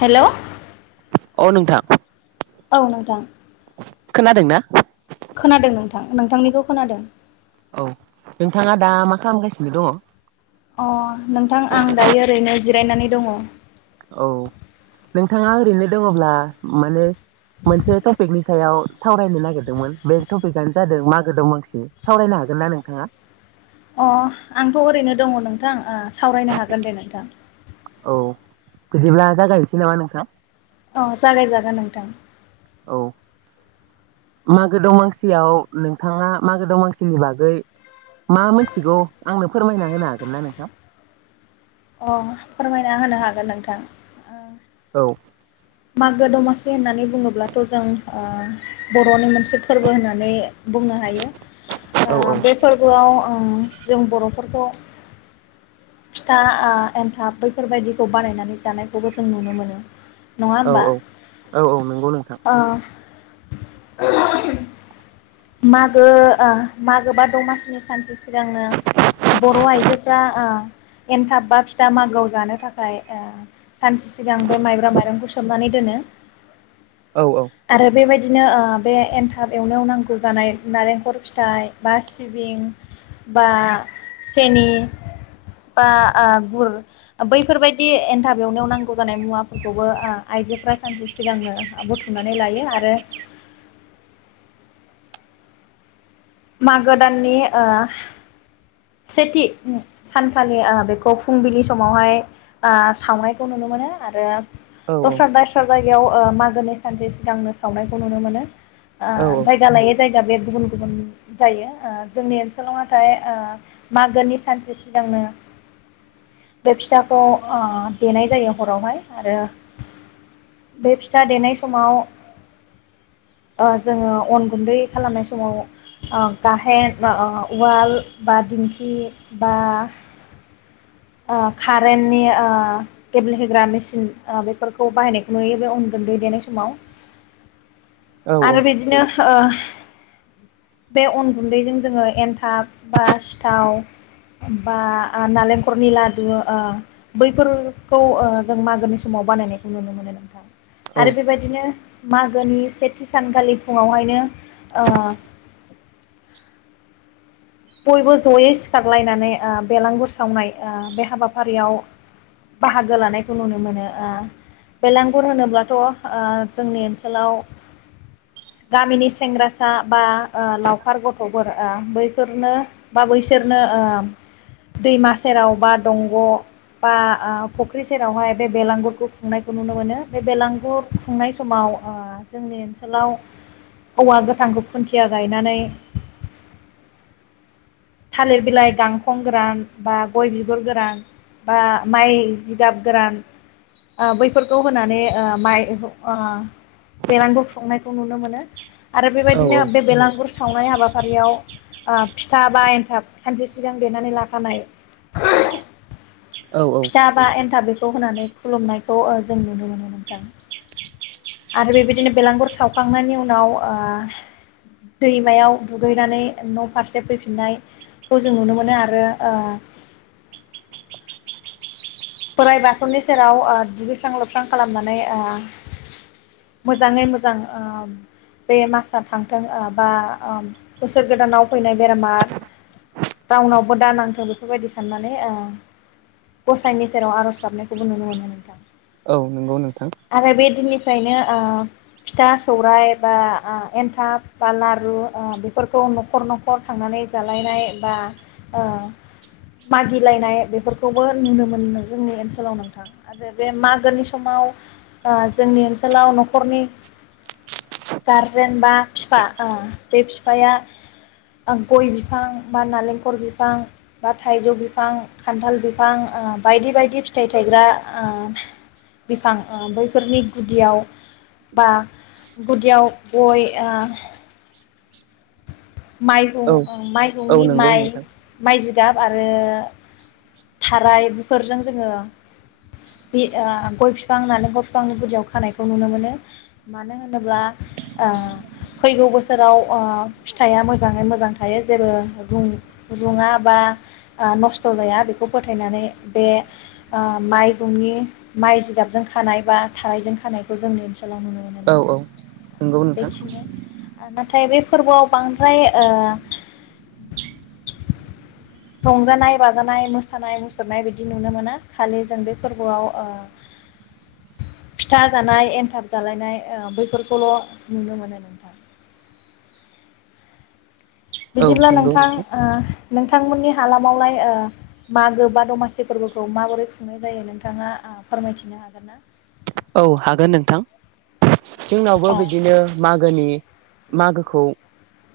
Hello औ नोंथां। औ नोंथां खोनादों ना? खोनादों नोंथां नोंथांनिखौ खोनादों। औ नोंथाङा दा मा खालामगासिनो दङ? अ नोंथां आं दायो ओरैनो जिरायनानै दङ। औ नोंथाङा ओरैनो दङब्ला माने मोनसे टपिकनि सायाव सावरायनो नागिरदोंमोन बे टपिकआनो जादों मागो दंमांसि सावरायनो हागोन ना नोंथाङा? अ आंथ' ओरैनो दङ नोंथां सावरायनो हागोन दे नोंथां औ बिदिब्ला जागायनोसै नामा नोंथां अ जागायजागोन नोंथां औ मागो दमासियाव नोंथाङा मागो दमासिनि बागै मा मोनथिगौ आंनो फोरमायना होनो हागोन ना नोंथां अ फोरमायना होनो हागोन नोंथां औ मागो दमासि होननानै बुङोब्लाथ' जों ओ बर'नि मोनसे फोरबो होननानै बुंनो हायो औ ओ बे फोरबोआव ओ जों बर'फोरखौ फिथा ओ एन्थाब बैफोरबायदिखौ बानायनानै जानायखौबो जों नुनो मोनो नङा औ होमबा? औ औ औ नंगौ नोंथां ओ [unintelligible] मागो ओ मागो बा दमासिनि सानसे सिगां सिगांनो बर' आइजोफ्रा ओ एनथाब बा फिथा मागोआव जानो थाखाय ओ सानसे सिगां बे माइब्रा माइरंखौ सोमनानै दोनो औ औ आरो बेबायदि बिदिनो ओ बे एनथाब एवनायाव नांगौ गौ जानाय नारेंखल फिथाइ बा सिबिं बा सेनि बा आ गुर बैफोरबायदि एन्थाबवनायाव नांगौ जानाय मुवाफोरखौबो आइजोफोरा सानसे सिगांनो बुथुमनानै लायो आरो मागो दाननि सेथि सानखालि ओ बेखौ फुंबिलि समावहाय सावनायखौ नुनो मोनो आरो औ [unintelligible] बेयाव ओ मागोनि सानसे सिगांनो सावनायखौ नुनो मोनो ओ औ जायगा लायो जायगा दा बे गुबुन गुबुन जायो ओ जोंनि ओनसोलाव नाथाय ओ मागोनि सानसे सिगांनो बे फिथाखौ ओ देनाय जायो हरावहाय आरो बे फिथा देनाय समाव ओ जोङो अन गुन्दै खालामनाय समाव ओ गाहेन बा उवाल बा दिंखि बा ओ कारेन्टनि ओ गेब्लेहोग्रा मेसिन बेफोरखौ बाहायनायखौ नुयो बे उन गुन्दै देनाय समाव औ आरो बिदिनो ओ बे अन गुन्दैजों जोङो एन्थाब बा सिथाव बा ओ नालेंखरनि लादु ओ बैफोरखौ ओ जों मागोनि समाव बानायनायखौ नुनो मोनो नोंथां औ आरो बेबायदिनो मागोनि सेथि सानखालि फुङावहायनो बयबो जयै सिखारलायनानै ओ बेलांगुर सावनाय ओ बे हाबाफारियाव बाहागो लानायखौ नुनो मोनो ओ बेलांगुर होनोब्लाथ' ओ जोंनि ओनसोलाव गामिनि सेंग्रासा बा ओ लावखार गथ'फोर ओ बै नो बा बैसोरनो ओ दैमा सेराव बा दंग' बा ओ फुख्रि सेरावहाय बे बेलांगुरखौ खुंनायखौ नुनो मोनो बे बेलांगुर खुंनाय समाव ओ जोंनि ओनसोलाव औवा गोथांखौ खुन्थिया गायनानै थालिर बिलाइ गांखं गोरान बा गय बिगुर गोरान बा माइ जिगाब गोरान ओ बैफोरखौ होनानै ओ माइ ओ बेरगुर खुंनायखौ नुनो मोनो आरो बेबायदिनो औ बे बेलागुर सावनाय हाबाफारियाव ओ फिथा बा एनथाब सानसे सिगां देनानै लाखानाय औ औ फिथाबा एन्थाब बे खौ होनानै खुलुमनायखौ ओ जों नुनो मोनो नोंथां आरो बेबायदिनो बेलांगुर सावखांनायनि उनाव ओ दैमायाव दुगैनानै न' फारसे फैफिननायखौ जों नुनो मोनो आरो ओ बोराइ बाथौनि सेराव ओ दुगैस्रां लोबस्रां खालामनानै ओ मोजाङै मोजां ओ बे मासआ थांथों ओ बा ओ बोसोर गोदानाव फैनाय बेरामा रावनावबो दा नांथों बेफोरबायदि साननानै ओ साइनि सेराव आर'ज गाबनायखौबो नुनो मोनो नोंथां। औ नंगौ नोंथां। बेफ्रायनो ओ फिथा सौराइ बा ओ एन्थाब बा लारु बेफोरखौ न'खर न'खर थांनानै जालायनाय बा ओ मागिलायनाय बेफोरखौबो नुनो मोनो। जोंनि ओनसोलाव नोंथां आरो बे मागोनि समाव ओ जोंनि ओनसोलाव न'खरनि गारजेन बा बिफा ओ बे बिफाया गय बिफां बा नालेंखर बिफां बा थाइजौ बिफां खान्थाल बिफां बायदि बायदि फिथाइ थायग्रा ओ बिफां ओ बैफोरनि गुदियाव बा गुदियाव गय औ माइहुं औ माइहुंनि नंगौ माइ नोंथां बायदि जि गाब आरो थाराय बेफोरजों जोङो बि ओ गय बिफां होननानै गय बिफांनि बुरदियाव खानायखौ नुनो मोनो मानो होनोब्ला ओ फैगौ बोसोराव अ फिथाइआ मोजाङै मोजां थायो जेबो रुङा बा ओ नस्थ' जाया बेखौ फोथायनानै बे ओ माइहुंनि माइ जिदाबजों खानाय बा थायजों खानायखौ जोंनि औ औ नंगौ नोंथां [unintelligible] नाथाय बे फोरबोआव बांद्राय ओ रंजानाय बाजानाय मोसानाय मुसुरनाय बिदि नुनो मोना खालि जों बे फोरबोआव ओ फिथा जानाय एनथाब जालायनाय ओ बैफोरखौल' नुनो मोनो नोंथां। औ बिदिब्ला नंगौ नोंथां ओ। नोंथांमोननि हालामावलाय ओ मागो बा दमासि फोरबोखौ माबोरै खुंनाय जायो नोंथाङा ओ फोरमायथिनो हागोन ना। औ हागोन नोंथां। जोंनावबो अ बिदिनो मागोनि मागोखौ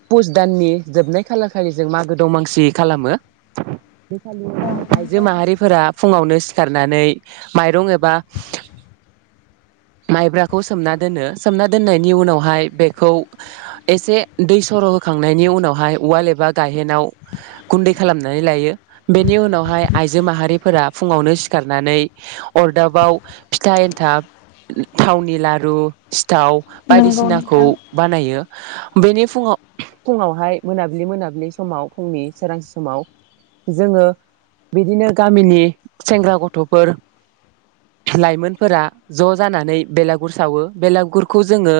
पुस दाननि जोबनाय खालार खालिजों मागो दंमासि खालामो। आजिखालि अ आइजो नंगौ माहारिफोरा फुङावनो सिखारनानै माइरं एबा माइब्राखौ सोमना दोनो सोमना दोननायनि उनावहाय बेखौ एसे दै सर' होखांनायनि उनावहाय उवाल एबा गाहेनाव गुन्दै खालामनानै लायो बेनि उनावहाय आइजो माहारिफोरा फुङावनो सिखारनानै अरदाबाव फिथा थाब थावनि लारु सि सिथाव नंगौ बायदिसिनाखौ नोंथां बानायो। बेनि फुङाव फुङावहाय मोनाब्लि मोनाबिलि समाव फुंनि सोरांसे समाव जोङो बिदिनो गामिनि सेंग्रा गथ'फोर लाइमोन फोरा ज' जानानै बेलागुर सावो बेलागुरखौ जोङो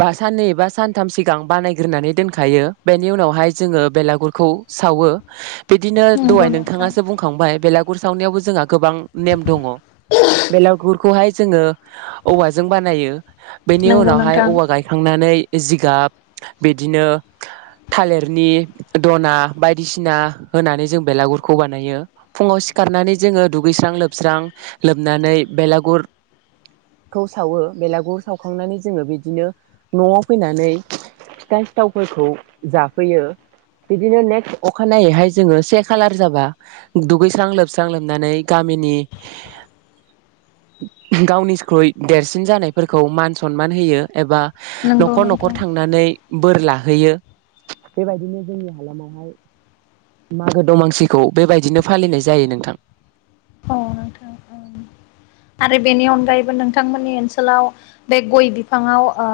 ब साननै बा सानथाम सिगां बानायग्रोनानै दोनखायो बेनि उनावहाय जोङो बेलागुरखौ सावो। बिदिनो दहाय नंगौ नोंथां नोंथाङासो बुंखांबाय बेला खुर सावनायावबो जोंहा गोबां नेम दङ। बेलागुरखौहाय जोङो औवाजों बानायो। बेनि नंगौ उनावहाय नोंथां औवा गायखांनानै जिगाब बिदिनो थालिरनि दना बायदिसिना होनानै जों बेलागुरखौ बानायो फुङाव सिखारनानै जोङो दुगैस्रां लोबस्रां लोब नानै बेलागुरखौ सावो बेलागुर सावखांनानै जोङो बिदिनो न'आव फैनानै फिथा सिथावफोरखौ जाफैयो बिदिनो नेक्स्ट अखानायैहाय जोङो से खालार जाबा दुगैस्रां लोबस्रां लोबनानै गामिनि गावनिख्रुइ देरसिन जानायफोरखौ मान सनमान होयो एबा नंगौ न'खर न'खर नोंथां थांनानै बोर लाहैयो बेबायदिनो जोंनि हालामावहाय मागो दमासिखौ बेबायदिनो फालिनाय जायो नोंथां। औ नोंथां ओं आरो बेनि अनगायैबो नोंथांमोननि ओनसोलाव बे गय बिफाङाव ओ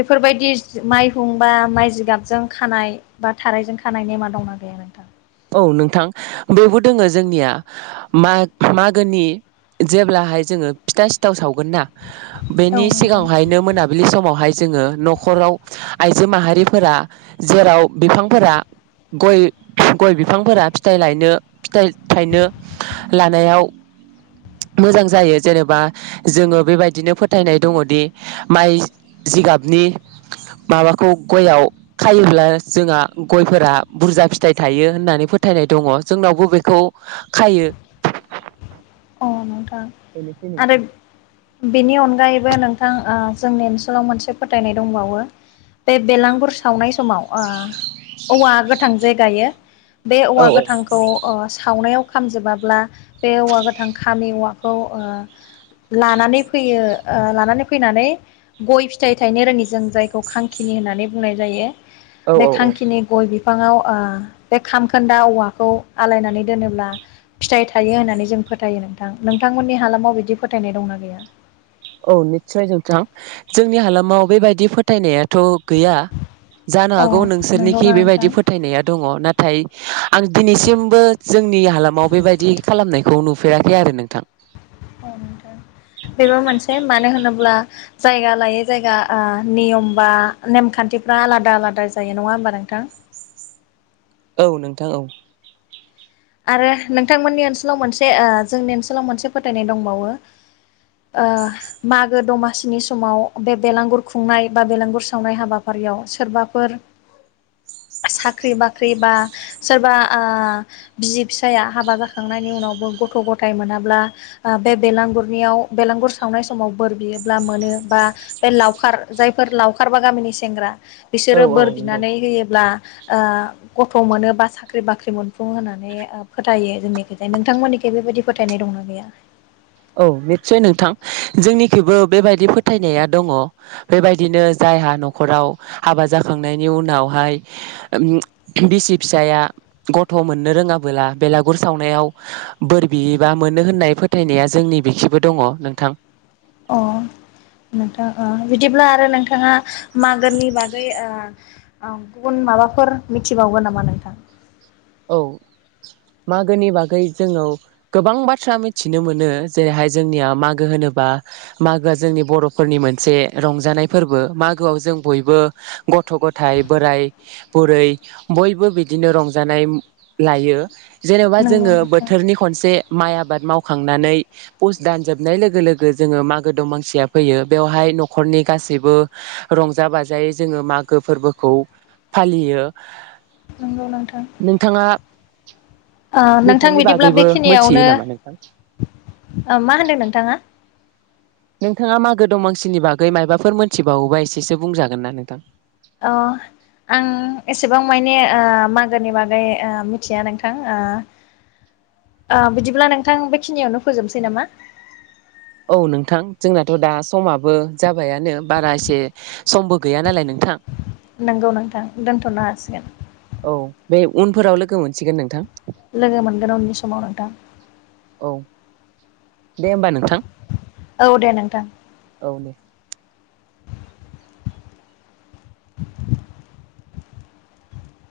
बेफोरबायदि माइहुं बा माइ जिगाबजों खानाय बा थारायजों खानाय नेमा दंना गैया नोंथां औ नोंथां बेबो दोङो जोंनिया मागोनि जेब्लाहाय जोङो फिथा सिथाव सावगोन ना औ बेनि नोंथां सिगाङावहायनो मोनाबिलि समावहाय जोङो न'खराव आइजो माहारिफोरा जेराव बिफांफोरा गय गय बिफांफोरा फिथायाइ लायनो फिथाइ थायनो लानायाव मोजां जायो जेनेबा जोङो बेबायदिनो फोथायनाय दङदि माइ जिगाबनि माबाखौ गयाव खायोब्ला जोंहा गयफोरा बुरजा फिथाइ थायो होननानै फोथायनाय दङ जोंनावबो बेखौ खायो औ नों थां बेनोसै नोंथां आरो बेनि अनगायैबो नोंथां ओ जोंनि ओनसोलाव मोनसे फोथायनाय दंबावो बे बेलांगुर सावनाय समाव ओ औवा गोथां जे गायो बे औ औवा औ गोथांखौ ओ सावनायाव खामजोबाब्ला बे औवा गो नि औवाखौ ओ लानानै फैयो ओ लानानै फैनानै गय फिथाइ थायनो रोङि जों जायखौ खांखिनि होननानै बुंनाय जायो औ बे औ औ खांखिनि गय बि बिफाङाव ओ बे खामखोन्दा औवाखौ आलायनानै दोनोब्ला फिथाइ थायो होननानै जों फोथायो नोंथां नोंथांमोननि हालामाव बिदि फोथायनाय दंना गैया औ निस्सय जोंथां जोंनि हालामाव बेबायदि फोथायनायाथ' गैया जानो अ हागौ नोंसोरनिखि नंगौना नोंथां बेबायदि फोथायनाया दङ नाथाय आं दिनैसिमबो जोंनि हालामाव बेबायदि खालामनायखौ नुफेराखै आरो नोंथां औ नोंथां बेबो मोनसे मानो होनोब्ला जायगा लायै जायगा ओ नियम बा नेमखान्थिफ्रा आलादा आलादा जायो नङा होमबा नोंथां औ नोंथां औ आरो नोंथांमोननि ओनसोलाव मोनसे ओ जोंनि ओनसोलाव मोनसे फोथायनाय दंबावो ओ मागो दमासिनि समाव बे बेलांगुर खुंनाय बा बेलांगुर सावनाय हाबाफारियाव सोरबाफोर साख्रि बाख्रि बा सोरबा आ बिसि फिसाया हाबा जाखांनायनि उनावबो गथ' गथाय मोनाब्ला ओ बे बेलांगुरनियाव बेलांगुर सावनाय समाव बोर बियोब्ला मोनो बा बे लावखार जायफोर लावखार बा गामिनि सेंग्रा औ बिसोरो बोर नंगौ बिनानै होयोब्ला आ गथ' मोनो बा साख्रि बाख्रि मोनफुंङो होनो माने ओ फोथायो जोंनिखिजाय नोंथांमोननिखै बेबायदि फोथायनाय दंना गैया औ निस्सय नोंथां जोंनिखैबो बेबायदि फोथायनाया दङ बेबायदिनो जायहा न'खराव हाबा जाखांनायनि उनावहाय उम बिसि फिसाया गथ' मोननो रोङाबोला बेलागुर सावनायाव बोर बियोबा मोनो होननाय फोथायनाया जोंनि बिखिबो दङ नोंथां अ नोंथां अ बिदिब्ला आरो नोंथाङा मागोनि बागै ओ ओं गुबुन माबाफोर मिथिबावगोन नामा नोंथां औ मागोनि बागै जोंऔ गोबां बाथ्रा मिथिनो मोनो जेरैहाय जोंनिया मागो होनोबा मागोआ जोंनि बर'फोरनि मोनसे रंजानाय फोरबो मागोआव जों बयबो गथ' गथाय बोराइ बुरै बयबो बिदिनो रं जानाय लायो जेनेबा नंगौ जोङो नोंथां बोथोरनि खनसे माइ आ बाद मावखांनानै पुस दानजोबनाय लोगो लोगो जोङो मागो दमांसिया फैयो बेवहाय न'खरनि गासैबो रंजा बाजायै जोङो मागो फोरबोखौ फालियो नंगौ नोंथां नोंथाङा ओ नोंथां बेफोरनि बिदिब्ला बागैबो मोनथियो बेखिनियावनो नामा नोंथां ओ मा होनदों नोंथाङा नोंथाङा मागो दमासिनि बागै मायबाफोर मोनथिबावोबा एसेसो बुंजागोन ना नोंथां अ आं एसेबां मायने ओ मागोनि बागै ओ मोनथिया नोंथां ओ ओ बिदिब्ला नोंथां बेखिनियावनो फोजोबनोसै नामा औ नोंथां जोंनाथ' दा समाबो जाबायानो बारा एसे समबो गैया नालाय नोंथां नंगौ नोंथां दोनथ'नो हासिगोन औ बे उनफोराव लोगो मोनसिगोन नोंथां लोगो मोनगोन उननि समाव नोंथां औ दे होमबा नोंथां औ दे नोंथां औ दे [inaudible]